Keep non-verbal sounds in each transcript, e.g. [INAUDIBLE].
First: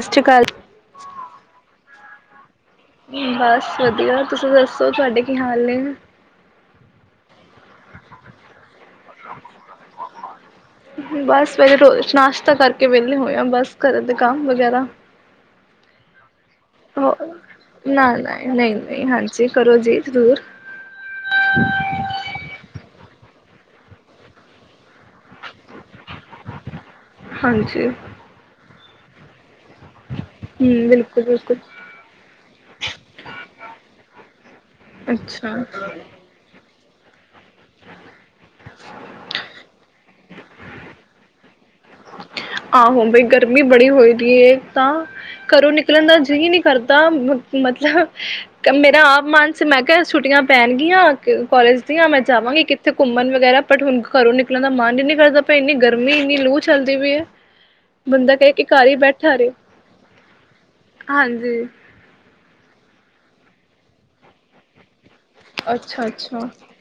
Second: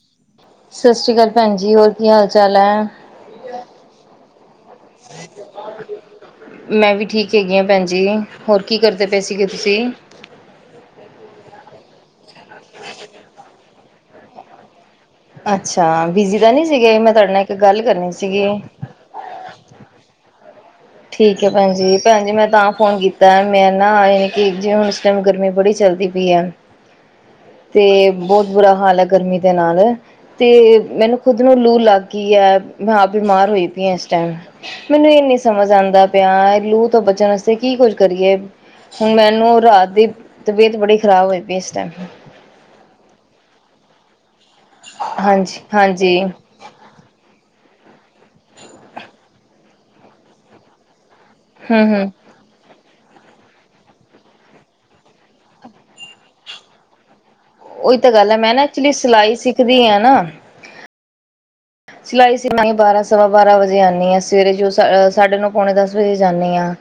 ਸਤਿ ਸ਼੍ਰੀ ਆਕਾਲ ਸਤਿ ਸ਼੍ਰੀ ਅਕਾਲ ਭੈਣ ਜੀ ਹੋਰ ਕੀ ਹਾਲ ਚਾਲ ਹੈ? ਬਸ ਵਧੀਆ, ਤੁਸੀਂ ਦੱਸੋ, ਤੁਹਾਡੇ ਕੀ ਹਾਲ ਨੇ? ਮੈਂ ਵੀ ਠੀਕ ਹੈਗੀ ਹਾਂ ਭੈਣ ਜੀ। ਹੋਰ ਕੀ ਕਰਦੇ ਪਏ ਸੀਗੇ ਤੁਸੀਂ? ਬਸ [UNINTELLIGIBLE] ਤਾਂ ਕਰਕੇ ਵਿਹਲੇ ਹੋਏ ਆ ਬਸ। ਕਰਾ ਦੇ ਕੰਮ ਵਗੈਰਾ ਅੱਛਾ, ਬਿਜੀ ਤਾਂ ਨੀ ਸੀਗੇ, ਮੈਂ ਹੋ ਤੁਹਾਡੇ ਨਾਲ ਇੱਕ ਗੱਲ ਨਾ ਕਰਨੀ ਨਾ ਸੀਗੀ। ਨਹੀਂ ਨਹੀਂ ਹਾਂਜੀ ਕਰੋ ਜੀ ਜ਼ਰੂਰ ਠੀਕ ਹੈ ਭੈਣ ਜੀ। ਭੈਣ ਜੀ, ਮੈਂ ਤਾਂ ਫੋਨ ਕੀ ਤਾਂ ਮੈਂ ਨਾ, ਏ ਕਿ ਜੇ ਹੁਣ ਇਸ ਟਾਈਮ ਗਰਮੀ ਬੜੀ ਚੱਲਦੀ ਪੀ ਐ। ਹਾਂਜੀ ਤੇ ਬਹੁਤ ਬੁਰਾ ਹਾਲ ਐ ਗਰਮੀ ਦੇ ਨਾਲ ਤੇ ਹੂੰ ਮੈਨੂੰ ਬਿਲਕੁਲ ਖੁਦ ਬਿਲਕੁਲ ਨੂੰ ਲੂ ਲੱਗ ਗੀ ਏ, ਮੈਂ ਆਪ ਬਿਮਾਰ ਹੋਈ ਪਈ ਐ ਇਸ ਟੈਮ। ਮੈਨੂੰ ਇਹ ਨੀ ਅੱਛਾ ਸਮਝ ਆਉਂਦਾ ਪਿਆ ਲੂ ਤੋਂ ਬਚਣ ਅ ਕੀ ਕੁੱਝ ਕਰੀਏ? ਹੁਣ ਮੈਨੂੰ ਰਾਤ ਦੀ ਤਬੀਅਤ ਬੜੀ ਖ਼ਰਾਬ ਹੋਈ ਪ ਆਹੋ, ਬਈ ਗਰਮੀ ਬੜੀ ਹੋਈ ਦੀ ਏ, ਤਾਂ ਹਾਂਜੀ ਘਰੋਂ ਨਿਕਲਣ ਦਾ ਹਾਂਜੀ ਜੀ ਨਹੀਂ ਕਰਦਾ। ਮਤਲ ਲਵ, ਮੇਰਾ ਆਪ ਮਨ ਸੀ, ਮੈਂ ਕਿਹਾ ਛੁੱਟੀਆਂ ਪੈਣਗੀਆਂ ਹੂੰ ਕੋਲੇਜ ਹੂੰ ਦੀਆ, ਮੈਂ ਜਾਵਾਂਗੀ ਕਿਥ ਇੱਥੇ ਘੁੰਮਣ ਵਗੈਰਾ, ਬਟ ਹੁਣ ਘਰੋਂ ਨਿਕਣ ਦਾ ਮਨ ਹੀ ਨੀ ਕਰਦਾ ਪਿਆ। ਇੰਨੀ ਗਰਮੀ ਇੰਨੀ ਲੂ ਚੱਲਦੀ ਪੀ ਏ। ਉਹੀ ਤਾਂ ਗੱਲ ਬੰਦਾ ਹੈ। ਕਹੇ ਮੈਂ ਨਾ ਕਿ ਘਰ ਐਕਚੁਲੀ ਹੀ ਬੈਠਾ ਸਿਲਾਈ ਰਹੇ ਸਿੱਖਦੀ ਆ ਨਾ ਹਾਂਜੀ। ਸਿਲਾਈ ਸ਼ਿਖਣ ਸਮਾਂ ਬਾਰਾਂ ਸ ਸਵਾ ਬਾਰਾਂ ਵਜੇ ਆਉਂਦੀ ਹਾਂ। ਸਵੇਰੇ ਜੋ ਸਾਡੇ ਨੂੰ ਪੌਣੇ ਦਸ ਅੱਛਾ ਵਜੇ ਜਾਂਦਇ ਅੱਛਾ ਹਾਂ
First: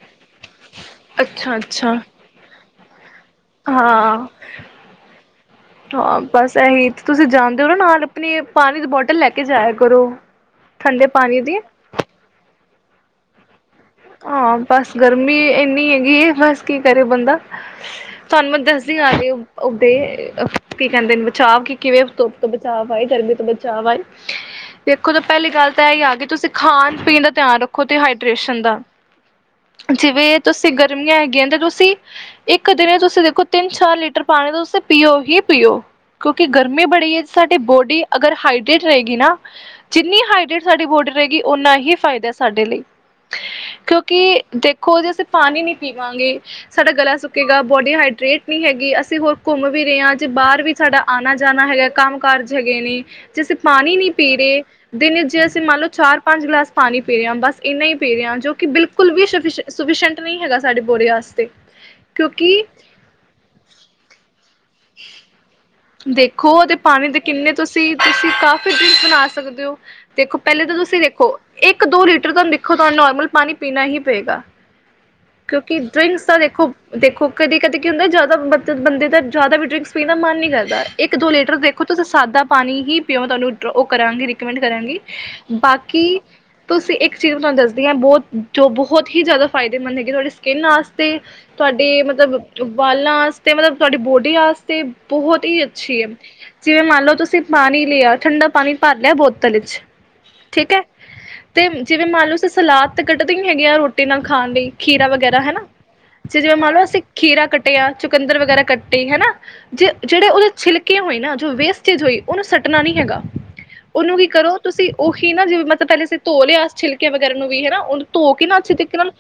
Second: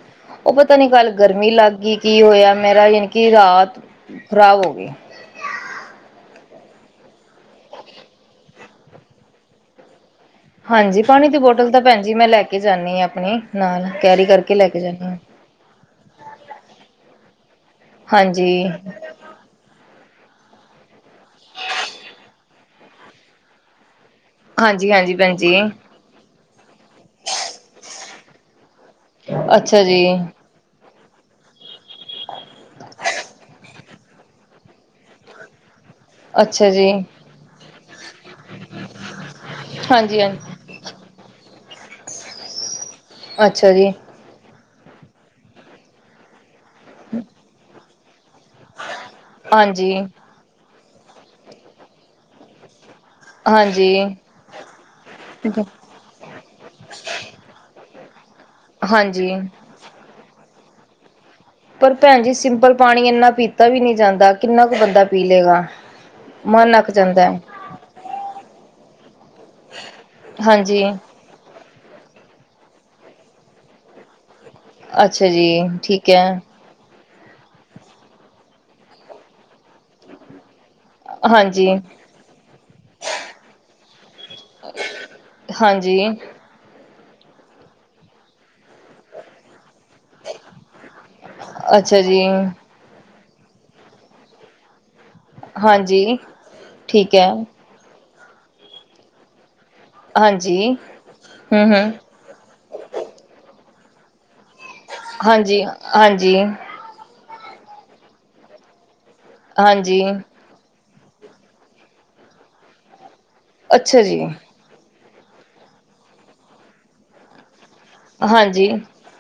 ਉਹ ਪਤਾ ਨੀ ਕੱਲ ਗਰਮੀ ਲੱਗ ਗਈ। ਕੀ ਹੋਇਆ? ਮੇਰਾ ਕਿ ਰਾਤ ਹਾਂ-ਹਾਂ ਖ਼ਰਾਬ ਹੋ ਗਈ ਬਸ ਏਹੀ। ਤੁਸੀਂ ਜਾਣਦੇ ਹੋ ਨਾ, ਨਾਲ ਆਪਣੇ ਪਾਨੀ ਦੀ ਬੋਟਲ ਲੈ ਕੇ ਜਾਇਆ ਕਰੋ। ਹਾਂਜੀ, ਪਾਣੀ ਦੀ ਬੋਟਲ ਤਾਂ ਭੈਣ ਜੀ, ਮੈਂ ਲੈ ਕੇ ਜਾਨੀ ਆ ਅਪਨੀ ਹਾਂ, ਬਸ ਗਰਮੀ ਏਨੀਂ ਏਗੀਅ। ਬਸ, ਕੀ ਕਰੇ ਬੰਦਾ? ਤੁਹਾਨੂੰ ਮੈਂ ਹਾਂਜੀ ਦੱਸਦੀ ਆਹੀ, ਉੱਡ ਕੀ ਕਹਿੰਦੇ ਨੇ, ਬਚਾਅ ਕੀ ਕਿਵੇਂ ਧੁੱਪ ਤੋਂ ਬਚਾਅਵ ਆਏ? ਗਰਮੀ ਤੋਂ ਬਚਾਅਵ ਆਏ? ਹਾਂਜੀ ਦੇਖੋ, ਹਾਂਜੀ ਤੇ ਭੈਣ ਪਹਿਲੀ ਜੀ ਗੱਲ ਤਾਂ ਇਹ ਹੀ ਆ ਕਿ ਤੁਸੀਂ ਖਾਣ-ਪੀਣ ਦਾ ਧਿਆਨ ਰੱਖੋ। ਤੇ ਹਾਈ ਟ੍ਰਰੇਸ਼ਨ‌ ਦਾ ਅੱਛਾ ਜੀ ਜਿਵੇਂ ਤੁਸੀਂ ਗ ਗਰਮੀਆਂ ਹੈਗੀਆਂ, ਤੇ ਤੁਸੀਂ ਇੱਕ ਦਿਣੇ, ਤੁਸੀਂ ਵੇਖੋ ਤਿੰਨ ਚਾਰ ਲੀਟਰ ਪਾਣੀ ਤੁਸੀਂ ਪੀਓ ਹੀ ਪੀਓ। ਕਉਂਕਿ ਅੱਛਾ ਗਰਮੀ ਜੀ ਬੜੀ ਹੈ। ਸਾਡੀ ਬੋਡੀ ਅਗਰ ਹਾਈਡਰੇਟ ਰਹੇਗੀ ਨਾ, ਹਾਂਜੀ ਹਾਂਜੀ ਜਿੰਨੀ ਹਾਈਡਰੇਟ ਸਾਡੀ ਬੋਡੀ ਰਹੇਗੀ ਓਨਾ ਹੀ ਫਾਇਦਾ ਸਾਡੇ ਲਈ। [INAUDIBLE] ਕਿਉਂਕਿ ਦੇਖ ਕੋ ਜਸੇ ਪਾਨੀ ਨੀ ਪੀਵਾਂਗੇ ਸਾਡਾ ਗਲਾ ਸੁੱਕੇਗਾ। ਬੋਡੀ ਹਾਈ ਰੇਟ ਨੀ ਹੈਗੀ। ਅਸੀਂ ਹੋਰ ਘੁੰਮ ਵੀ ਹਾਂਜੀ ਰੇਆ, ਜੇ ਬਾਹਰ ਵੀ ਸਾਡਾ ਆਨਾ-ਜਾਨਾ ਹੈਗਾ। ਕੰਮ-ਕਾਰਜ ਹੈਗੇ ਨੇ ਜੇ ਅਸੀਂ ਪਾਨੀ ਨੀ ਹਾਂਜੀ ਪੀ ਰੇ। ਦਿਨ ਚ ਅਸੀਂ ਮੰਨ ਲਓ, ਚਾਰ ਪੰਜ ਗਲਾਸ ਪਾਨੀ ਪੀ ਰਹੇ ਹਾਂ। ਬਸ, ਇੰਨਾ ਹੀ ਪੇਰਿਆਂ ਜੋ ਬਿਲਕੁਲ ਵੀ ਹਾਂਜੀ ਸਫੀਸ਼ੈਂਟ ਨਹੀਂ ਹੈਗਾ। ਸਾਡੀ ਬੋਡੀ ਵਾਸ ਪਰ ਭੈਣ ਜੀ, ਸਿੰਪਲ ਪਾਨੀ ਇੰਨਾ ਪੀਤਾ ਵੀ ਨੀ ਜਾਂਦਾ। ਕਿੰਨਾ ਕੁ ਬੰਦਾ ਪੀ ਲੇਗਾ? ਦੇਖੋ, ਅਤੇ ਪਾਣੀ ਦੇ ਕਿੰਨੇ ਤੁਸੀਂ ਕਾਫੀ ਡ੍ਰਿਂਕ ਬਨਾ ਸਕਦੇ ਹੋ। ਦੇਖੋ, ਪਹਿਲੇ ਤਾਂ ਹਾਂਜੀ ਤੁਸੀਂ ਵੇਖੋ ਇੱਕ ਦੋ ਲੀਟਰ ਤੁਹਾਨੂੰ ਦੇਖੋ, ਤੁਹਾਨੂੰ ਨੋਰਮਲ ਪਾਣੀ ਹੀ ਪਏਗਾ। ਅੱਛਾ ਜੀ, ਕਿਉਂਕਿ ਠੀਕ ਡਰਿੰਕਸ ਤਾਂ ਹੈ। ਦੇਖੋ ਦੇਖੋ, ਕਦੇ ਕਦੇ ਕੀ ਹੁੰਦਾ? ਜ਼ਿਆਦਾ ਬੰਦੇ ਦਾ, ਜ਼ਿਆਦਾ ਵੀ ਡਰਿੰਕਸ ਪੀ ਦਾ ਮਨ ਨੀ ਕਰ ਇੱਕ ਦੋ ਲੀਟਰ, ਹਾਂਜੀ ਵੇਖੋ, ਤੁਸੀਂ ਸਾਦਾ ਪਾਣੀ ਹੀ ਪੀਓ। ਤੁਹਾਨੂੰ ਉਹ ਕਰਾਂਗੀ, ਰਿਕਮੈਂਡ ਕਰਾਂਗੀ। ਹਾਂਜੀ ਬਾਕੀ ਤੁਸੀਂ ਇੱਕ ਚੀਜ਼ ਤੁਹਾਨੂੰ ਦੱਸਦੀ ਹਾਂ। ਬੋਤ, ਜੋ ਬੋਹਤ ਹੀ ਜ਼ਆਦਾ ਫਾਇ ਇਹ ਮੰਨੋ ਹੈ ਕਿ ਤੁਹਾਡੇ ਸਕਿੰਨ ਆਸਤੇ, ਤੁਹਾਡੇ ਅੱਛਾ ਜੀ ਮਤਲਬ ਜੋ ਵਾਲਾਂ ਅਸਤ ਤੇ ਮਤਲਬ ਤੁਹਾਡੀ ਬੋਡੀ ਆਸਤੇ ਬਹੁ ਅੱਛੀ ਹੈ, ਹਾਂਜੀ ਜਿਵੇਂ ਮੰਨ ਲਓ ਠੀਕ ਹੈ ਤੁਸੀਂ ਪਾਨੀ ਲੇਆ ਠੰਡਾ ਪਾਨੀ ਭਰ ਲੇਆ, ਬੋਤਲ ਇਚ ਹਾਂਜੀ ਠੀਕ ਹੈ, ਹੂੰ ਤੇ ਹੂੰ ਜਿਵੇਂ ਮੰਨ ਲਓ ਸਲਾਦ ਤੇ ਕੱਟਦੇ ਹੈਗੇ ਆ ਰੋਟੀ ਵਾਸਤੇ, ਰੋਟੀ ਨਾ ਖਾਣ ਲਈ। ਖੀਰਾ ਵਗੈਰਾ ਹਨਾ, ਹਾਂਜੀ ਹਾਂਜੀ ਜਿਵੇਂ ਮੰਨ ਲਓ ਅਸੀਂ- ਖੀਰਾ ਕੱਟਿਆ, ਚੁਕੰਦਰ ਵਗੈਰਾ ਕੱਟ- ਕੇ ਹਨਾ ਜੇ- ਹਾਂਜੀ ਜਿਹੜੇ ਉਹਦੇ ਛਿਲਕੇ ਹੋਏ ਨਾ, ਜੋ ਵੇਸਟ ਚੀਜ਼ ਹੋਈ, ਉਹਨੂੰ ਸੁੱਟਣਾ ਨਹੀਂ ਹੈਗਾ। ਅੱਛਾ ਉਹਨੂੰ ਜੀ ਕੀ ਕਰੋ ਤੁਸੀਂ- ਉਹੀ ਨਾ ਜਿਵੇਂ ਮਤਲਬ ਪਹਿਲੇ ਅਸੀਂ ਧੋ ਲਿਆ ਛਿਲਕੇ ਵਗੈਰਾ ਨੂੰ ਵੀ ਹਨਾ। ਉਹਨੂੰ ਧੋ ਕੇ ਨਾ ਹਾਂਜੀ ਅੱਛੇ ਤਰੀਕੇ ਨਾਲ,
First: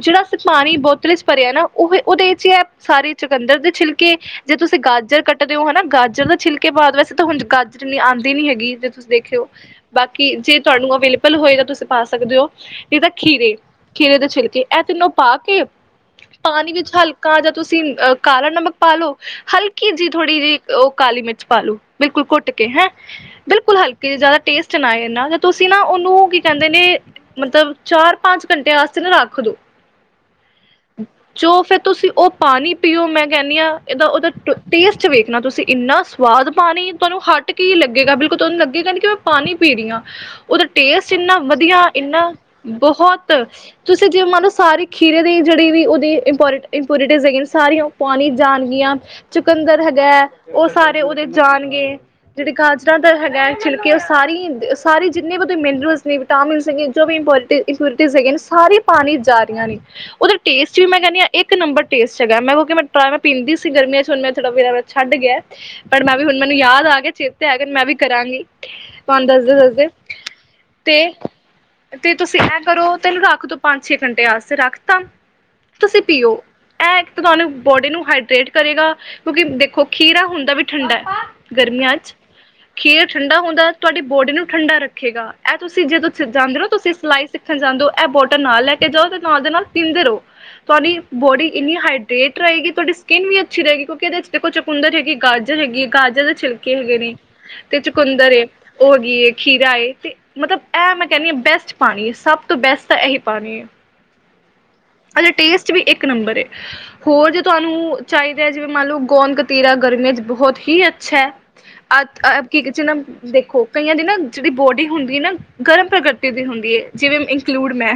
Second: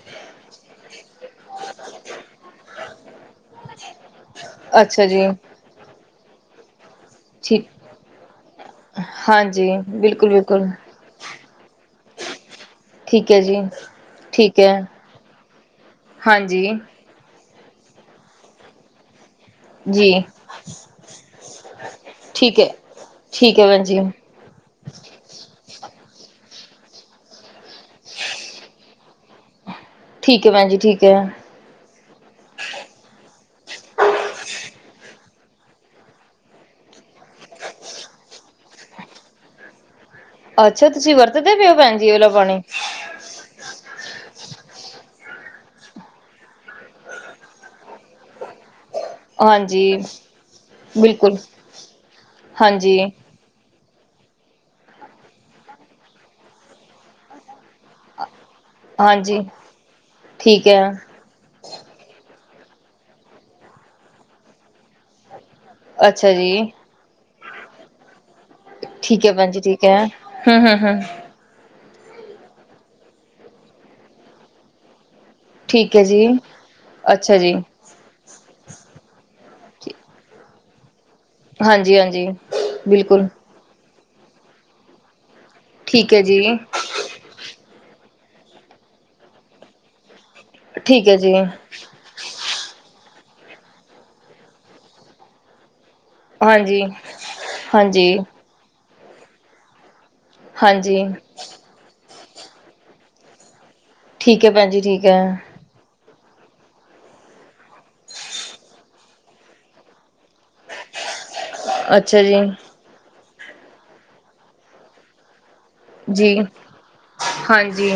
ਜਿਹੜਾ ਅਸੀਂ ਪਾਣੀ ਬੋਤਲ ਵਿੱਚ ਭਰਿਆ ਨਾ, ਉਹ ਉਹਦੇ ਵਿੱਚ ਇਹ ਸਾਰੇ ਚਕੰਦਰ ਦੇ ਛਿਲਕੇ, ਜੇ ਤੁਸੀਂ ਅੱਛਾ ਜੀ ਗਾਜਰ ਕੱਟੀ ਹਨਾ ਗਾਜਰ ਦਾ ਛਿਲਕੇ, ਬਾਅਦ ਵਿੱਚ ਤਾਂ ਹੁਣ ਠੀਕ ਗਾਜਰ ਇੰਨੀ ਆਉਂਦੀ ਨੀ ਹੈਗੀ ਜੇ, ਤੁਸੀਂ ਦੇਖਿਓ ਹਾਂਜੀ ਬਿਲਕੁਲ ਬਾਕੀ ਜੇ ਬਿਲਕੁਲ ਤੁਹਾਨੂੰ ਅਵੇਲੇਬਲ ਹੋਏਗਾ ਤੁਸੀਂ ਪਾ ਸਕਦੇ ਹੋ। ਇਹ ਤਾਂ ਠੀਕ ਹੈ ਜੀ ਖੀਰੇ-ਖੀਰੇ ਦੇ ਠੀਕ ਛਿਲਕੇ ਹੈ ਇਹ ਤਿੰਨੋ ਪਾ ਕੇ ਹਾਂਜੀ ਪਾਣੀ ਵਿੱਚ ਹਲਕਾ ਜਿਹਾ- ਤੁਸੀਂ ਕਾਲਾ ਨਮਕ ਪਾ ਲਉ। ਹਲਕੀ ਜੀ ਜਿਹੀ ਉਹ ਕਾਲੀ ਮਿਰਚ ਪਾ ਲੋ ਬਿਲਕੁਲ ਠੀਕ ਕੁੱਟਕੇ ਹੈ, ਹੈਂ, ਠੀਕ ਹੈ ਬਿਲਕੁਲ ਭੈਣ ਜੀ, ਹਲਕੇ ਜਿਆਦਾ ਟੇਸਟ ਨਾ ਆਏ ਐਨਾ, ਤੁਸੀਂ ਨਾ ਉਹਨੂੰ ਕੀ ਕਹਿੰਦੇ ਨੇ, ਮਤਲਬ ਚਾਰ-ਪੰਜ ਘੰਟੇ ਵਾਸਤੇ ਨਾ ਰੱਖ ਦੋ। ਠੀਕ। ਠੀਕ ਹੈ ਭੈਣ ਜੀ, ਠੀਕ ਹੈ। ਜੋ ਫਿਰ ਤੁਸੀਂ ਉਹ ਪਾਣੀ ਪੀਓ। ਮੈਂ ਕਹਿੰਦੀ ਹਾਂ, ਇਹਦਾ ਉਹਦਾ ਟੇਸਟ ਵੇਖਣਾ ਤੁਸੀਂ। ਇੰਨਾ ਸਵਾਦ ਪਾਣੀ, ਤੁਹਾਨੂੰ ਹਟ ਕੇ ਹੀ ਲੱਗੇਗਾ, ਬਿਲਕੁਲ। ਤੁਹਾਨੂੰ ਲੱਗੇਗਾ ਨਹੀਂ ਕਿ ਮੈਂ ਪਾਣੀ ਪੀ ਰਹੀ ਹਾਂ। ਉਹਦਾ ਅੱਛਾ ਟੇਸਟ ਤੁਸੀਂ ਇੰਨਾ ਵਰਤਦੇ ਪਏ ਹੋ ਵਧੀਆ, ਭੈਣ ਜੀ ਇਹ ਵਾਲਾ ਇੰਨਾ ਪਾਣੀ, ਬਹੁਤ, ਤੁਸੀਂ ਜੇ ਮੰਨੋ ਸਾਰੀ ਖੀਰੇ ਦੀ ਜਿਹੜੀ ਵੀ ਉਹਦੀ ਇੰਪੋਰ-ਇੰਪੋਰੀਟਿਸ ਹੈਗੀਆਂ, ਸਾਰੀਆਂ ਉਹ ਪਾਣੀ ਚ ਆ ਜਾਣਗੀਆਂ। ਚੁਕੰਦਰ ਹਾਂਜੀ ਹੈਗਾ, ਉਹ ਸਾਰੇ ਗੁਣ ਬਿਲਕੁਲ। ਜਾਣਗੇ, ਜਿਹੜੇ ਗਾਜਰਾਂ ਹਾਂਜੀ, ਦਾ ਹੈਗਾ ਛਿਲਕੇ- ਸਾਰੀ ਸਾਰੇ ਜਿੰਨੇ ਵੀ ਓਹਦੇ ਚ ਮਿਨਰਲਸ ਨੇ, ਵਿਟਾਮਿਨਸ, ਜੋ ਵੀ ਇੰਪੋ-ਇੰਪਿਓਰਟੀਜ਼ ਹੈਗੀਆਂ, ਸ ਸਾਰੀ ਪਾਣੀ ਚ ਹਾਂਜੀ ਜਾ ਰਹੀਆਂ ਨੇ। ਉਧਰ ਠੀਕ ਹੈ। ਜਿਵੇਂ ਮੈਂ ਕਹਿੰਦੀ ਹਾਂ ਇੱਕ ਨੰਬਰ ਟੇਸਟ ਹੈਗਾ, ਮੈਂ ਕਿਉਂਕਿ ਮੈਂ ਪੀਦੀ ਸੀ ਗਰਮੀਆਂ ਚ ਹੁਣ ਥੋੜਾ ਵਕਤ ਹੋਇਆ ਛੱਡ ਗਿਆ। ਪਰ ਮੈਂ ਵੀ ਅੱਛਾ ਹੁਣ ਜੀ, ਮੈਨੂੰ ਯਾਦ ਆ ਗਿਆ ਚਿਰ ਤੇ ਹੈਗ ਮੈਂ ਵੀ ਕਰਾਂਗੀ ਠੀਕ ਤੁਹਾਨੂੰ ਹੈ ਭੈਣ ਦੱਸਦੇ ਜੀ ਠੀਕ ਦੱਸਦੇ ਹੈ ਹਮ-ਹਮ ਹ ਤੇ ਤੇ ਤੁਸੀਂ ਇਹ ਕਰੋ ਤੈਨੂੰ ਰੱਖ ਦੋ ਪੰਜ ਛੇ ਘੰਟੇ ਵਾਸਤੇ ਰੱਖਤਾ ਠੀਕ ਤੁਸੀਂ ਹੈ ਜੀ, ਪੀਓ ਇਹ ਅੱਛਾ ਤੁਹਾਨੂੰ ਜੀ, ਬੋਡੀ ਨੂੰ ਹਾਈਡਰੇਟ ਕਰੇਗਾ ਕਿਉਂਕਿ ਦੇ ਔ ਖੀਰਾ ਹੁੰਦਾ ਵੀ ਠੰਡਾ ਗਰਮੀਆਂ ਹਾਂਜੀ, ਚ ਹਾਂਜੀ ਖੀਰਾ ਬਿਲਕੁਲ। ਠੰਡਾ ਹੁੰਦਾ ਤੁਹਾਡੀ ਬੋਡੀ ਨੂੰ ਠੰਡਾ ਰੱਖੇਗਾ। ਇਹ ਤੁਸੀਂ ਜੇ ਤੁਂ ਠੀਕ ਹੈ ਜੀ, ਜਾਂਦੇ ਹੋੋ ਤੁਸੀਂ ਸਿਲਾਈ ਖਣ ਜਾਂਦੋ ਇਹ ਬੋਟਲ ਨਾਲ ਲੈ ਕੇ ਜਾਓ ਤੇ ਨਾਲ ਦੇ ਨਾਲ ਪੀਂਦੇ ਰਹੋ ਤੁਹਾਡੀ ਠੀਕ ਹੈ ਜੀ, ਬੋਡੀ ਇੰਨੀ ਹਾਈਡਰੇੇਟ ਰਹੇਗੀ ਤੁਹਾਡੀ ਸਕਿਨ ਵੀ ਅਛੀ ਰਹੇਗੀ ਕਿਉਂਕਿ ਇਹਦੇ ਚ ਦੇਖੋ ਚਕੁੰਦਰ ਹੈਗੀ ਗਾਜਰ ਹੈਗੀ ਗਾਜਰ ਦੇ ਛਿਲਕੇ ਹਾਂਜੀ, ਹੈਗੇ ਨੇ ਤੇ ਹਾਂਜੀ। ਚਕੁੰਦਰ ਏ ਉਹ ਖੀਰਾ ਏ ਤੇ ਮਤਲਬ ਇਹ ਹਾਂਜੀ, ਮੈਂ ਕਹਣੀ ਹਾਂ ਬੈਸਟ ਪਾਣੀ ਸਭ ਤੋਂ ਬੈਸਟ ਤਾਂ ਇਹੀ ਪਾਣੀ ਹੈ ਠੀਕ। ਠੀਕ ਹੈ ਪੈਣ ਜੀ ਠੀਕ ਹੈ। ਇਕ ਨੰਬਰ ਏ ਹੋਰ ਜੇ ਤੁਹਾਨੂੰ ਚਾਹੀਦਾ ਹੈ ਜਿਵੇਂ ਮੰਨ ਲਓ ਗੋਦਂ ਕਤੀਰਾ ਗਰਮੀਆਂ ਚ ਬਹੁਤ ਹੀ ਅੱਛਾ। ਅੱਛਾ ਜੀ, ਅ ਕੀ ਕ ਨਾ ਦੇਖੋ ਕਈਆਂ ਦੇ ਨਾ ਜਿਹੜੀ ਬੋਡੀ ਹੁੰਦੀ ਨਾ ਗਰਮ ਪ੍ਰਕ੍ਰਿਤੀ ਜੀ, ਦੀ ਹੁੰਦੀ ਹੈ ਜਿਵੇਂ ਇਨਕਲੂਡ ਹਾਂਜੀ। ਮੈਂ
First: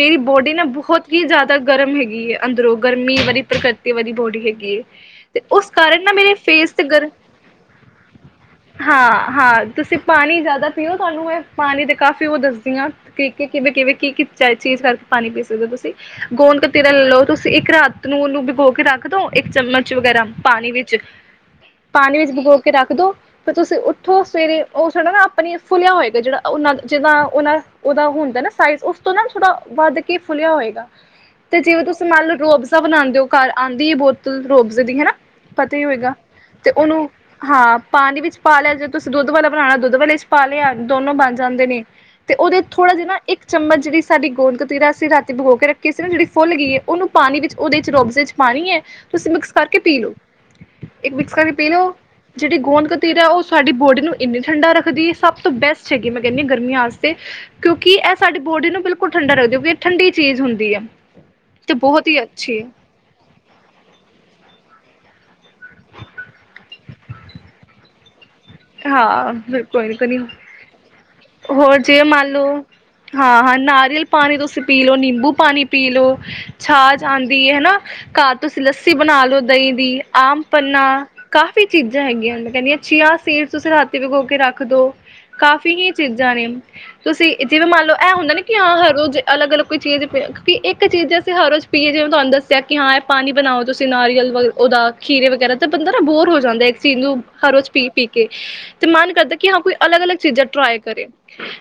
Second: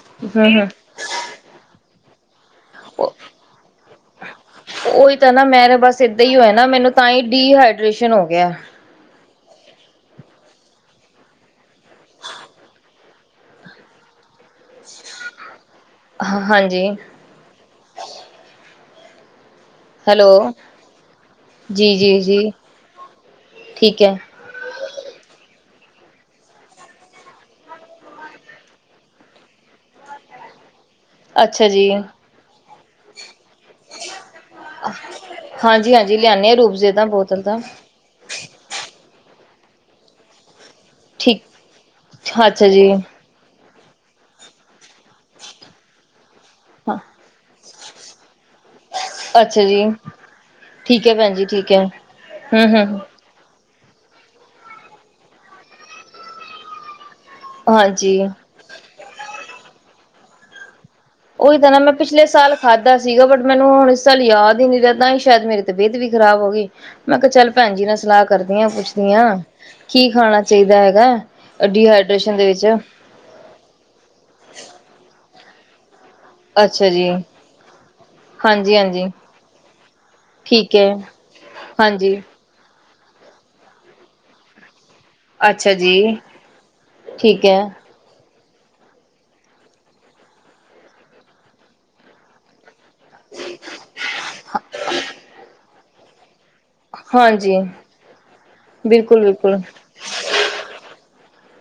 ਮੇਰੀ ਹੂੰ, ਬੋਡੀ ਨਾ ਬਹੁਤ ਦਾ ਗਰਮ ਹੈਗੀ ਹੈ। ਅੰਦਰੋਂ ਹੂੰ ਗਰਮੀ ਵਾਰੀ ਪ੍ਰਾਕ੍ਰਿਤ ਵਾਲੀ ਬੋਡੀ ਹੈਗੀ ਹੈ। ਉਹੀ ਤਾਂ ਤੇ ਨਾ ਉਸ ਮੈਂ ਬਸ ਕਾਰਨ ਨਾ ਏਦਾਂ ਮੇਰੇ ਹੀ ਹੋਇਆ ਨਾ ਫੇਸ ਤੇ ਮੈਨੂੰ ਗਰ ਤਾਂ ਹੀ ਡੀਹਾਈਡ੍ਰੇਸ਼ਨ ਹੋ ਗਿਆ ਹਾਂ ਹਾਂ ਤੁਸੀਂ ਪਾਣੀ ਜ਼ਿਆਦਾ ਪੀਓ ਤੁਹਾਨੂੰ ਮੈਂ ਪਾਣੀ ਤਾਂ ਕਾਫੀ ਉਹ ਦੱਸਦੀ ਹਾਂ ਕਿਰੀਕੇ ਕਿਵੇਂ-ਕਿਵੇਂ ਕੀ-ਕੀ ਚ ਚੀਜ਼ ਕਰਕੇ ਪਾਣੀ ਪੀ ਸਕਦੇ ਹੋ ਤੁਸੀਂ ਗੋਦ ਹਾਂਜੀ ਕਤੀਰਾ ਲੈ ਲਓ ਤੁਸੀਂ ਇੱਕ ਰਾਤ ਨੂੰ ਉਹਨੂੰ ਭਿਗੋ ਕੇ ਰਾਤ [UNINTELLIGIBLE] ਇੱਕ ਚਮਚ ਵਗੈਰਾ ਹੈਲੋ ਪਾਣੀ ਵਿੱਚ ਜੀ ਪਾਣੀ ਜੀ ਵਿੱਚ ਜੀ ਭਗੋ ਕੇ ਰੱਖ ਦੋ ਫਰ ਤੁਸੀਂ ਠੀਕ ਹੈ। ਉੱਠੋ ਸਵੇਰੇ ਉਹ ਥੋੜਾ ਨਾ ਆਪਣੀ ਫੁੱਲਿਆ ਹੋਏਗਾ ਜਿਹੜਾ ਉਹਨਾਂ ਜਿਦਾਂ ਉਹ ਉਹਦਾ ਹੁੰਦਾ ਨਾ ਸਾਈਜ਼ ਉਸ ਤੋਂ ਨਾ ਥੋੜਾ ਵੱਧ ਕੇ ਫੁੱਲਿਆ ਹੋਏਗਾ। ਤੇ ਅੱਛਾ ਜਿਵੇਂ ਜੀ ਤੁਸੀਂ ਮੰਨ ਲਓ ਰੋਹਬਜ਼ਾ ਬਣਾਉਂਦੇ ਹੋ ਘਰ ਆਉਂਦੀ ਹੈ ਬੋਤਲ ਰੋਬਜ਼ੇ ਦੀ ਹਨਾ ਪਤਾ ਹੀ ਹਾਂਜੀ ਹੋਏਗਾ ਹਾਂਜੀ ਲਿਆਨੇ ਆ ਤੇ ਰੂਬਜ਼ੇ ਦਾ ਉਹਨੂੰ ਬੋਤਲ ਦਾ ਹਾਂ ਪਾਣੀ ਵਿੱਚ ਪਾ ਲਿਆ ਜੇ ਤੁਸੀਂ ਦੁੱਧ ਵਾਲਾ ਬਣਾ ਦੁੱਧ ਵਾਲੇ ਪਾਾਲਿਆ ਦੋਨੋ ਬਣ ਠੀਕ ਜਾਂਦੇ ਨੇ ਤੇ ਉਹਦੇ ਅੱਛਾ ਜੀ ਥੋੜਾ ਜਿ ਨਾ ਇੱਕ ਚਮਚ ਜਿਹੜੀ ਸਾਡੀ ਗੋਦਕਤੀਰਾ ਅਸੀਂ ਰਾਤੀ ਭਗੋ ਕੇੱਖ ਕਿਸੇ ਨੇ ਜਿੜੀ ਫੁੱਲ ਗਈਏ ਉਹਨੂੰ ਪਾਣੀ ਵਿੱਚ ਉਹਦੇ ਚ ਰੂਅਬਜ਼ੇ ਚ ਪਾਣੀ ਏ ਤੁਸੀਂ ਮਿਕਸ ਅੱਛਾ ਕਰਕੇ ਜੀ ਪੀ ਲਓ ਠੀਕ ਇੱਕ ਹੈ ਮਿਕਸ ਭੈਣ ਜੀ ਕਰਕੇ ਪੀ ਠੀਕ ਹੈ। ਲਓ ਜਿਹੜੀ ਹੂੰ ਗੋਂਦ ਹੂੰ ਕਤੀਰ ਹੈ ਉਹ ਸਾਡੀ ਬੋਡੀ ਨੂੰ ਇੰਨੀ ਠੰਡਾ ਰੱਖਦੀ ਸਭ ਤੋਂ ਬੈਸਟ ਹੈਗੀ ਮੈਂ ਕਹਿੰਦੀ ਹ ਗਰਮੀਆਂ ਆਸ ਕਿਉਂਕਿ ਇਹ ਹਾਂਜੀ ਸਾਡਡੀ ਬੋਡੀ ਨੂੰ ਬਿਲਕੁਲ ਠਡਾ ਰੱਖਦੇਉਂ ਠੰ ਚੀ ਹੁੰਦੀ ਏ ਉਹੀ ਤਾਂ ਨਾ ਮੈਂ ਪਿਛਲੇ ਸਾਲ ਖਾਧਾ ਸੀਗਾ ਬਟ ਮੈਨੂੰ ਹੁਣ ਇਸ ਸਾਲ ਯਾਦ ਹੀ ਨ ਰਹਦਾ ਸ਼ਾਇਦ ਮੇਰੀ ਤਬੀਅਤ ਵੀ ਖਰਾਬ ਹੋ ਗਈ ਮੈਂ ਕਿਹਾ ਚੱਲ ਭੈਣ ਜੀ ਨਾਲ ਸਲਾਹ ਹਾਂ ਬ ਕੋਈ ਕੀ ਨੀ ਖਾਣਾ ਚਾਹੀਦਾ ਕੋ ਹੈਗਾ ਹੋਰ ਜੇ ਮੰਨ ਡੀਹਾਈਡ੍ਰੇਸ਼ਨ ਦੇ ਲਓ ਵਿੱਚ ਹਾਂ ਹਾਂ ਨਾਰੀਅਲ ਪਾਣੀ ਤੁਸੀਂ ਪੀ ਲਓ ਨਿੰਬੂ ਪਾਣੀ ਪੀਲੋ ਅੱਛਾ ਛਾਛ ਜੀ, ਆਉਂਦੀ ਹੈ ਹਨਾ ਘਰ ਤੁਸੀਂ ਲੱਸੀ ਹਾਂਜੀ-ਹਾਂਜੀ ਬਣਾ ਲਓ ਦਹੀਂ ਦੀ ਆਮ ਠੀਕ ਪੰਨਾ ਐ, ਕਾਫ਼ੀ ਚੀਜ਼ਾਂ ਹਾਂਜੀ। ਹੈਗੀਆਂ ਮੈਂ ਕਹਿੰਦੀ ਹਾਂ ਚੀਆ ਸੀਟਸ ਤੁਸੀਂ ਰਾਤੀ ਵਿਗੋ ਕੇ ਰੱਖ ਦੋ ਅੱਛਾ ਕਾਫ਼ੀ ਹੀ ਜੀ, ਚੀਜ਼ਾਂ ਨੇ ਤੁਸੀਂ ਠੀਕ ਐ, ਜਿਵੇਂ ਮੰਨ ਲਓ ਇਹ ਹੁੰਦਾ ਨੀ ਕਿ ਹਾਂ ਹਰ ਰੋਜ਼ ਅਲੱ ਅਲੱਗ ਕੋਈ ਚੀਜ਼ੀ ਕਿਉਕ ਇੱਕ ਚੀਜ਼ ਅਸੀਂ ਹਰ ਰੋਜ਼ ਪੀਏ ਜਿਵੇਂ ਤੁਹਾਨੂੰ ਦੱਸਿਆ ਕਿ ਹਾਂ ਇਹ ਪਾਣੀ ਬਣਾਓ ਤੁਸੀਂ ਨਾਰੀਅਲ ਵ ਉਹਦਾ ਖੀਰੇ ਵਗੈਰਾ ਤੇ ਬੰਦਰ ਨਾ ਬੋਰ ਹੋ ਜਾਂਦਾ ਨੂ ਹਰ ਹਾਂਜੀ। ਰੋਜ਼ ਪੀ ਪੀ ਤੇ ਮਨ ਕਰਦਾ ਕਿ ਬਿਲਕੁਲ-ਬਿਲਕੁਲ, ਹਾਂ ਕੋਈ ਬਿਲਕੁਲ ਅਲੱਗ ਅਲੱਗ ਚੀਜ਼ਾਂ ਟਰਾਈ ਕਰੇ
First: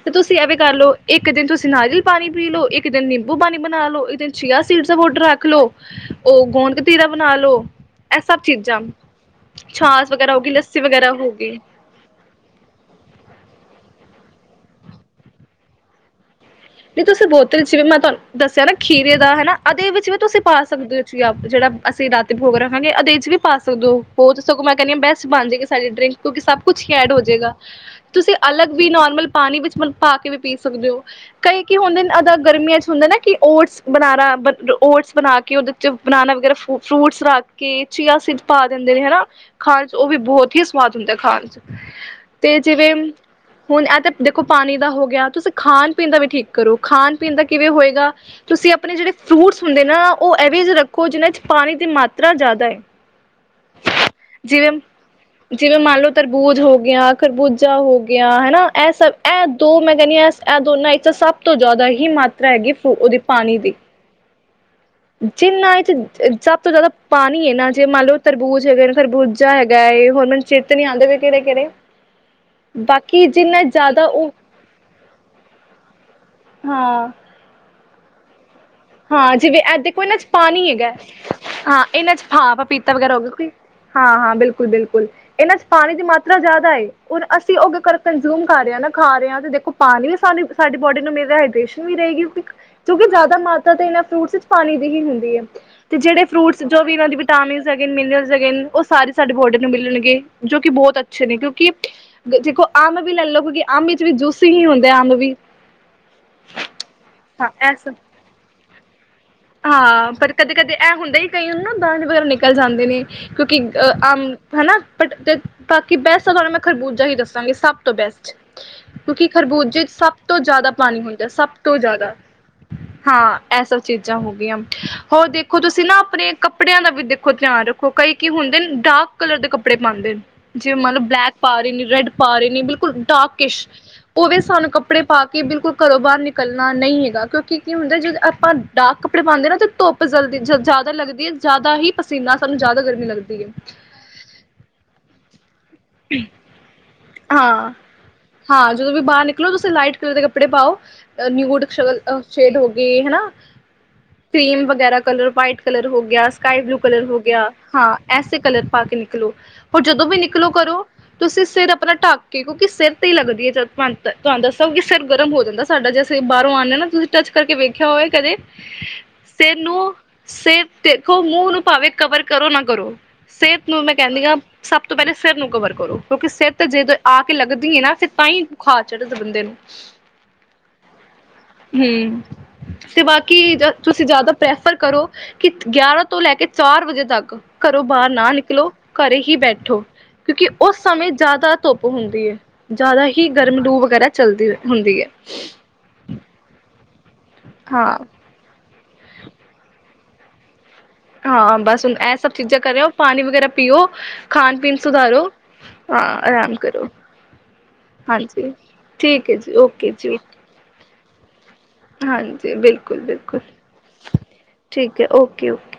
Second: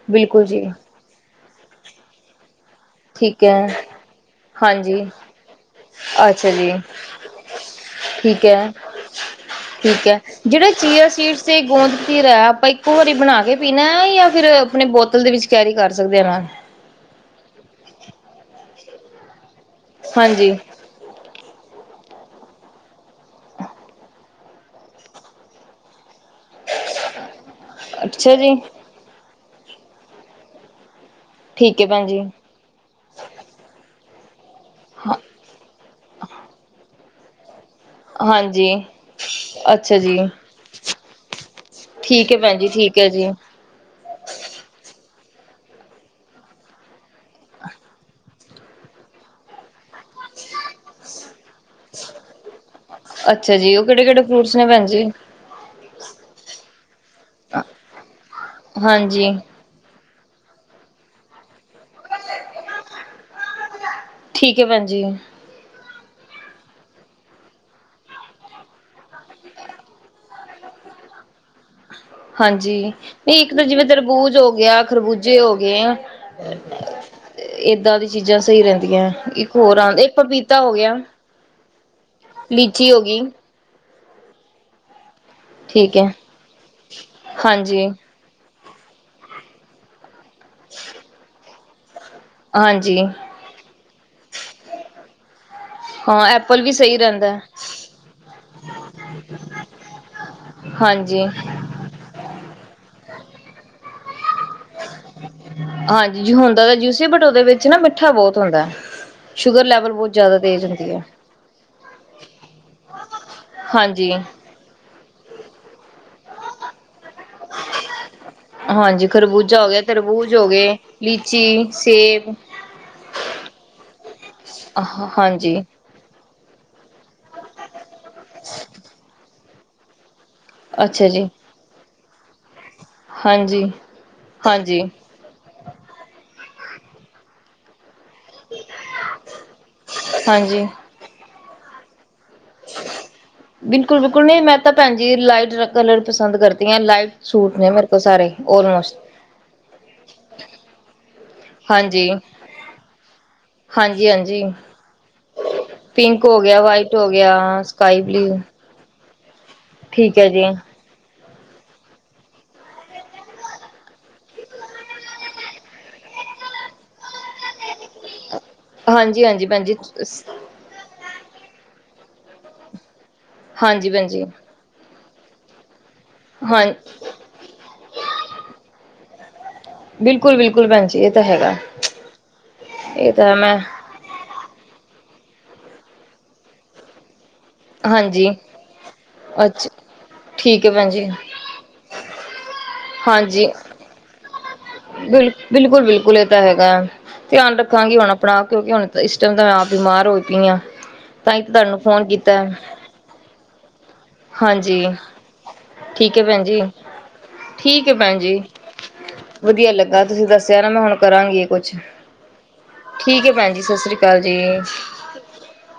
ਤੇ ਤੁਸੀਂ ਬਿਲਕੁਲ ਇਹਵੇ ਜੀ, ਕਰ ਲਓ ਇੱਕ ਇੱਕ ਦਿਨ ਤੁਸੀਂ ਨਾਰੀਅਲ ਪਾਣੀ ਪੀ ਲਓ ਇੱਕ ਕਿਤੇ ਨਿੰਬੂ ਠੀਕ ਪਾਣੀ ਐ, ਬਣਾ ਲਓ ਕਿਤੇ ਚੀਆ ਸੀਡ ਦਾ ਹਾਂਜੀ। ਪਾਊਡਰ ਰੱਖ ਲ ਲੋ ਉਹ ਅੱਛਾ ਜੀ, ਗੋਣ ਕਤੀਰਾ ਬਣਾ ਲਓ ਇਹ ਸਭ ਠੀਕ ਐ, ਚੀਜ਼ਾਂ ਛਾਸ ਵਗੈਰਾ ਹੋਗੀ ਲੱਸੀ ਵਗੈਰਾ ਹੋ ਗਈ ੇ ਗੋਂਦਤੀ ਰਹਿ ਆਪਾਂ ਇੱਕੋ ਵਾਰੀ ਬਣਾ ਕੇ ਪੀ ਜਾਂ ਫਿਰ ਆਪਣੇ ਬੋਤਲ ਦੇ ਵਿੱਚ ਕੈਰੀ ਕਰ ਸਕਦੇ ਆ ਨਾ ਨਹੀਂ ਤੁਸੀਂ ਬੋਤਲ ਜਿਵੇਂ ਮੈਂ ਤੁਹਾਨੂੰ ਦੱਸਿਆ ਨਾ ਖੀਰੇ ਦਾ ਹੇਨਾ ਆਦੇ ਵਿੱਚ ਵੀ ਤੁਸੀਂ ਹਾਂਜੀ, ਪਾ ਸਕਦੇ ਹੋ ਜਿਹੜਾ ਅਸੀਂ ਰਾਤੀ ਭੋਗ ਰੱਖਾਂਗੇ ਅਦੇ 'ਚ ਵੀ ਪਾ ਸਕਦੇ ਹੋਤ ਸਗੋਂ ਮੈਂ ਕਹਿੰਦੀ ਹਾਂ ਬੈਸਟ ਬਣ ਜਾਵੇਗੀ ਸਾਡੇ ਡਰਿੰਕ ਕਿਉਂਕਿ ਸਭ ਕੁਛ ਹੀ ਐਡ ਹੋ ਜਾਵੇਗਾ ਤੁਸੀਂ ਅੱਛਾ ਜੀ, ਅਲੱਗ ਵੀ ਨੋਰਮਲ ਪਾਣੀ ਵਿੱਚ ਮਤਲਬ ਪਾ ਕੇ ਵੀ ਪੀ ਸਕਦੇ ਹੋ ਕਈ ਕੀ ਠੀਕ ਐ ਹੁੰਦੇ ਭੈਣ ਜੀ, ਅ ਗਰਮੀਆਂ ਚ ਹੁੰਦੇ ਨਾ ਕਿ ਓਟਸ ਬਨਾਰਾ ਓਟਸ ਹਾਂ ਬਣਾ ਕੇ ਉਹਦੇ ਚ ਬਣਾਣਾ ਵਗੈਰਾ ਫਰੂਟਸ [INAUDIBLE] ਕੇ ਚੀਆ ਸਧ ਪਾ ਹਾਂਜੀ। ਦਿੰਦੇ ਨੇ ਹਨਾ ਖਾਣ 'ਚ ਅੱਛਾ ਉਹ ਵੀ ਜੀ, ਬਹੁਤ ਹੀ ਸਵਾਦ ਹੁੰਦਾ ਖਾਣ ਚ ਠੀਕ ਐ ਤੇ ਭੈਣ ਜੀ, ਜਿਵੇਂ ਠੀਕ ਐ ਜੀ। ਹੁਣ ਇਹ ਤਾਂ ਦੇਖੋ ਪਾਣੀ ਦਾ ਹੋ ਗਿਆ ਤੁਸੀਂ ਖਾਣ ਪੀਣ ਦਾ ਵੀ ਠੀਕ ਕਰੋ ਖਾਣ ਪੀਣ ਦਾ ਕਿਵੇਂ ਹੋਏਗਾ ਤੁਸੀਂ ਆਪਣੇ ਜਿਹੜੇ ਫਰੂਟਸ ਹੁੰਦੇ ਨਾ ਉਹ ਇਹਵੇ ਰੱਖੋ ਜਿਹਨਾਂ ਚ ਪਾਣੀ ਦੀ ਮਾਤਰਾ ਜ਼ਿਆਦਾ ਹੈ ਅੱਛਾ ਜੀ, ਉਹ ਕਿਹੜੇ-ਕਿਹੜੇ ਫਰੂਟਸ ਨੇ ਜਿਵੇਂ ਭੈਣ ਜੀ? ਜਿਵੇਂ ਮੰਨ ਲਓ ਤਰਬੂਜ ਹੋ ਗਿਆਆਂ ਖਰਬੂਜਾ ਹੋਗ ਗਿਆ ਹਨਾ ਇਹ ਸਭ ਹਾਂਜੀ ਇਹ ਦੋ ਮੈਂ ਕਹਿੰਦੀ ਹਾਂ [INAUDIBLE] ਦੋਨਾਂ ਵਿੱਚ ਤਾਂ ਸਭ ਤੋਂ ਜ਼ਿਆਦਾ ਹੀ ਮਾਤਰਾ ਹੈਗੀ ਫੂ ਉਹਦੀ ਪਾਣੀ ਦੀ ਠੀਕ ਏ ਪੈਣ ਜੀ ਜਿੰਨਾ ਇਹ 'ਚ ਸਭ ਤੋਂ ਜ਼ਿਆਦਾ ਪਾਣੀ ਹੈ ਨਾ ਜੇ ਮੰਨ ਲਓ ਤਰਬੂਜ ਹੈਗਾ ਤਰਬੂਜਾ ਹੈਗਾ ਹੈਰ ਮੈਨ ਚਤ ਨੀ ਆਉਂ ਕਿਹੜੇ ਕਿਹੜੇ ਹਾਂਜੀ ਬਾਕੀ ਨਹੀਂ ਇੱਕ ਜਿੰਨਾ ਤਾਂ ਜਿਵੇਂ ਜ਼ਿਆਦਾ ਉਹ ਤਰਬੂਜ ਹੋ ਗਿਆ ਖਰਬੂਜ ਜੇ ਹੋ ਗਏ ਹਾਂ ਇਏਾਂ ਦੀ ਚੀਜ਼ਾਂ ਸਹੀ ਰਹਿੰਦੀਆਂ ਹਾਂ ਇੱਕ ਜਿਵੇਂ ਹੋਰ ਇਹ ਆਉਂ ਦੇਖੋ ਇੱਕ ਇਹਨਾਂ ਚ ਪਪੀਤਾ ਪਾਣੀ ਹੋ ਹੈਗਾ ਗਿਆ ਹਾਂ ਇਹਨਾਂ ਚ ਹਾਂ ਲੀਚੀ ਪਾਪੀਤਾ ਵਗੈਰਾ ਹੋ ਗਈ ਗਿਆ ਕੋਈ ਹਾਂ-ਹਾਂ ਬਿਲਕੁਲ-ਬਿਲਕੁਲ ਇਹਨਾਂ ਚ ਪਾਣੀ ਠੀਕ ਦੀ ਹੈ ਮਾਤਰਾ ਜ਼ਿਆਦਾ ਏ ਹੁਣ ਅਸੀਂ ਉਹਗੇ ਹਾਂਜੀ ਕਰ ਕੰਜ਼ਿੂਮ ਖਾ ਰਿਹਾ ਨਾ ਖਾ ਰਿਹਾ ਤੇ ਦੇਖੋ ਪਾਣੀ ਸਾਨੂੰ ਸਾਡੀ ਬੋਡੀ ਨੂੰ ਮਿਲ ਰਿਹਾ ਹਾਈਡ੍ਰੇਸ਼ਨ ਵੀ ਰਹੇਗੀ ਹਾਂਜੀ ਕਿਉਂਕਿ ਜ਼ਿਆਦਾ ਮਾਤ ਤੇ ਇਹਨਾਂ ਫਰੂਟਸ ਵਿੱਚ ਪਾਣੀ ਦੀ ਹੀ ਹੁੰਦੀ ਹੈ ਤੇ ਹਾਂ ਜਿਹੜੇ ਐਪਲ ਫਰੂਟਸ ਜੋ ਵੀ ਸਹੀ ਇਹਨਾਂ ਦੀ ਰਹਿੰਦਾ ਵਿਟਾਮਿਨ ਹੈਗੇ ਮਿਨਰ ਹੈਗੇ ਉਹ ਸਾਰੇ ਸਾਡੇ ਬੋਡੀ ਨੂੰ ਮਿਲਣਗੇ ਜੋ ਕਿ ਬਹੁਤ ਅੱਛੇ ਹਾਂਜੀ ਨੇ ਕਿਉਂਕਿੋ ਅੰਬ ਵੀ ਲੈ ਲਓ ਕਿਉਂਕਿ ਅੰਬ ਵਿੱਚ ਵੀ ਜੂਸੀ ਹੀ ਹੁੰਦੇ ਆ ਅੰਬ ਵੀ ਹਾਂਜੀ ਜ ਹੁੰਦਾ ਤਾਂ ਜੂਸੀ ਬਟ ਉਹਦੇ ਹਾਂ ਵਿੱਚ ਇਹ ਨਾ ਸਭ ਮਿੱਠਾ ਬਹੁਤ ਹੁੰਦਾ ਸ਼ੂਗਰ ਲੈਵਲ ਹਾਂ ਬਹੁਤ ਪਰ ਜ਼ਿਆਦਾ ਕਦੇ ਤੇਜ਼ ਕਦੇ ਹੁੰਦੀ ਇਹ ਹੈ ਹੁੰਦਾ ਹੀ ਕਈ ਨਾ ਦਾਂਜ ਵਗੈਰਾ ਨਿਕਲ ਜਾਂਦੇ ਨੇ ਕਿਉਂਕਿ ਅਹ ਹਾਂਜੀ ਆਮ ਹਨਾ ਪਟ ਬਾਕੀ ਬੈਸਟ ਆ ਤੁਹਾਨੂੰ ਮੈਂ ਖਰਬੂਜਾ ਹੀ ਦੱਸਾਂਗੀ ਸਭ ਤੋਂ ਬੈਸਟ ਹਾਂਜੀ ਕਿਉਂਕਿ ਖਰਬੂਜਾ ਹੋ ਗਿਆ ਖਰਬੂਜੇ ਸਭ ਤਰਬੂਜ ਤੋਂ ਹੋ ਜ਼ਿਆਦਾ ਗਏ ਪਾਣੀ ਹੁੰਦਾ ਸਭ ਲੀਚੀ ਤੋਂ ਜ਼ਿਆਦਾ ਸੇਬ ਹਾਂ ਐਸਾ ਚੀਜ਼ ਹੋ ਗ ਹੋਰ ਹਾਂਜੀ ਦੇਖੋ ਤੁਸੀਂ ਨਾ ਆਪਣੇ ਕੱਪੜਿਆਂ ਦਾ ਵੀ ਦੇਖੋ ਧਿਆਨ ਰੱਖੋ ਕਈ ਕੀ ਹੁੰਦੇ ਡਾਕ ਕਲਰ ਦੇ ਕੱਪੜੇ ਪਾਂਦੇ ਨੇ ਜੇ ਮਤਲਬ ਅੱਛਾ ਜੀ ਬਲੈਕ ਪਾ ਰਹੇ ਨੇ ਰੈਡ ਪਾ ਰਹੇ ਨੇ ਬਿਲਕੁਲ ਡਾਕਿਸ਼ ਹਾਂਜੀ ਉਹਵੇ ਵੀ ਸਾਨੂੰ ਹਾਂਜੀ ਕੱਪੜੇ ਪਾ ਕੇ ਬਿਲਕੁਲ ਘਰੋਂ ਬਾਹਰ ਨਿਕਲ ਕਰੱਲਣਾ ਨਹੀਂ ਹੈਗਾ ਕਿਉਂਕਿ ਕੀ ਹੁੰਦਾ ਜ ਆਪਾਂ ਕੱਪੜੇ ਪਾਉਂਦੇ ਨਾ ਤੇ ਧੁੱਪਲਦੀ ਜ਼ਿਆਦਾ ਲੱਗਦੀ ਜ਼ਿਆਦਾ ਹੀ ਪਸੀਨਾ ਸਾਨੂੰ ਜ਼ਿਆਦਾ ਗਰਮੀ ਲੱਗਦੀ ਹੈ ਬਿਲਕੁਲ-ਬਿਲਕੁਲ ਨਹੀਂ ਮੈਂ ਤਾਂ ਭੈਣ ਜੀ ਲਾਈਟ ਕਲਰ ਪਸੰਦ ਕਰਦੀਆਂ ਲਾਈਟ ਸੂਟ ਨੇ ਮੇਰੇ ਕੋਲ ਸਾਰੇ ਹਾਂ-ਹਾਂ ਜਦੋਂ ਓਲਮੋਸਟ ਵੀ ਬਾਹਰ ਨਿਕਲੋ ਤੁਸੀਂ ਲਾਈਟ ਕਲਰ ਦੇ ਕੱਪੜੇ ਪਾਓ ਨਿਊਡ ਸ ਹਾਂਜੀ ਸ਼ੇਡ ਹੋ ਗਈ ਹਨਾ ਹਾਂਜੀ ਹਾਂਜੀ ਕ੍ਰੀਮ ਵਗੈਰਾ ਕਲਰ, ਵਾਈਟ ਕਲਰ ਹੋ ਗਿਆ, ਸਕਾਈ ਬਲੂ ਕਲਰ ਹੋ ਗਿਆ ਹਾਂ ਐਸੇ ਕਲਰ ਪਾ ਕੇ ਨਿਕ ਨਿਕਲੋ ਹ ਜਦੋਂ ਵੀ ਠੀਕ ਹੈ ਜੀ ਨਿਕਲੋ ਘਰੋ ਤੁਸੀਂ ਸਿਰ ਆਪਣਾ ਢੱਕ ਕੇ ਕਿਉਂਕਿ ਸਿਰ ਤੇ ਹੀ ਲੱਗਦੀ ਹੈ ਜ ਤੁਹਾਨੂੰ ਦੱਸੋ ਕਿ ਸਿਰ ਗਰਮ ਹੋ ਜਾਂਦਾ ਸਾਡਾ ਜੇ ਅਸੀਂ ਬਾਹਰੋਂ ਆਉਂਦੇ ਹ ਨਾ ਤੁਸੀਂ ਟੱਚ ਕਰਕੇ ਵੇਖਿਆ ਹੋਵੇ ਕਦੇ ਹਾਂਜੀ ਹਾਂਜੀ ਸੇਰ ਭੈਣ ਜੀ ਨੂੰ ਸੇਰ ਤੇ ਦੇਖੋ ਮੂੰਹ ਨੂੰ ਭਾਵੇਂ ਕਵਰ ਕਰੋ ਨਾ ਕਰੋ ਸਿਹਤ ਨੂੰ ਹਾਂਜੀ ਮੈਂ ਭੈਣ ਜੀ ਕਹਿੰਦੀ ਹਾਂ ਸਭ ਤੋਂ ਪਹਿਲੇ ਸਿਰ ਨੂੰ ਕਵਰ ਕਰੋ। ਹਾਂ ਤੇ ਜਦੋਂ ਆ ਕੇ ਲੱਗਦੀ ਏ ਨਾ ਫਿਰ ਤਾਂ ਹੀ ਬੁਖਾਰ ਚੜ ਬੰਦੇ ਨੂੰ। ਬਿਲਕੁਲ ਬਿਲਕੁਲ ਭੈਣ ਜੀ ਇਹ ਤਾਂ ਹੈਗਾ ਹਮ ਤੇ ਇਹ ਤਾਂ ਬਾਕੀ ਮੈਂ ਤੁਸੀਂ ਜ਼ਿਆਦਾ ਪ੍ਰੈਫਰ ਕਰੋ ਕਿ ਗਿਆਰਾਂ ਤੋਂ ਲੈ ਕੇ ਚਾਰ ਵਜੇ ਤੱਕ ਘਰੋਂ ਬਾਹਰ ਹਾਂਜੀ ਨਾ ਨਿਕਲੋ ਘਰੇ ਹੀ ਅੱਛਾ ਬੈਠੋ ਕਿਉਂਕਿ ਠੀਕ ਹੈ ਉਸ ਭੈਣ ਜੀ ਸਮੇਂ ਜਾਦਾ ਧੁੱਪ ਹੁੰਦੀ ਹੈ, ਜਾਦਾ ਹੀ ਗਰਮ ਲੂ ਵਗੈਰਾ ਚੱਲਦੀ ਹੈ। ਹੁੰਦੀ ਬਿਲੁ ਬਿਲਕੁਲ-ਬਿਲਕੁਲ ਇਹ ਤਾਂ ਹੈਗਾ। ਧਿਆਨ ਰੱਖਾਂਗੀ ਹਾਂ ਹੁਣ ਆਪਣਾ ਕਿਉਂਕਿ ਹੁਣ ਇਸ ਟਾਈਮ ਤਾਂ ਮੈਂ ਆਪ ਬਿਮਾਰ ਹੋ ਪਈ ਆ। ਹਾਂ ਬਸ ਹੁਣ ਇਹ ਸਭ ਚੀਜ਼ਾਂ ਕਰ ਰਹੇ ਹੋ ਪਾਨੀ ਵਗੈਰਾ ਪੀਓ। ਖਾਣ ਪੀਣ ਹਾਂਜੀ ਸੁਧਾਰੋ ਹਾਂ ਠੀਕ ਹੈ ਭੈਣ ਆਰਾਮ ਜੀ, ਕਰੋ ਠੀਕ ਹੈ ਭੈਣ ਜੀ ਹਾਂਜੀ ਠੀਕ ਹੈ ਜੀ ਵਧੀਆ ਓਕੇ ਲੱਗਾ ਜੀ ਤੁਸੀਂ ਦੱਸਿਆ ਨਾ ਮੈਂ ਹੁਣ ਕਰਾਗੀ। ਹਾਂਜੀ ਬਿਲਕੁਲ-ਬਿਲਕੁਲ ਜੀ ਸਤਿ ਸ੍ਰੀ ਅਕਾਲ ਜੀ। ਠੀਕ ਹੈ ਓਕੇ-ਓਕੇ।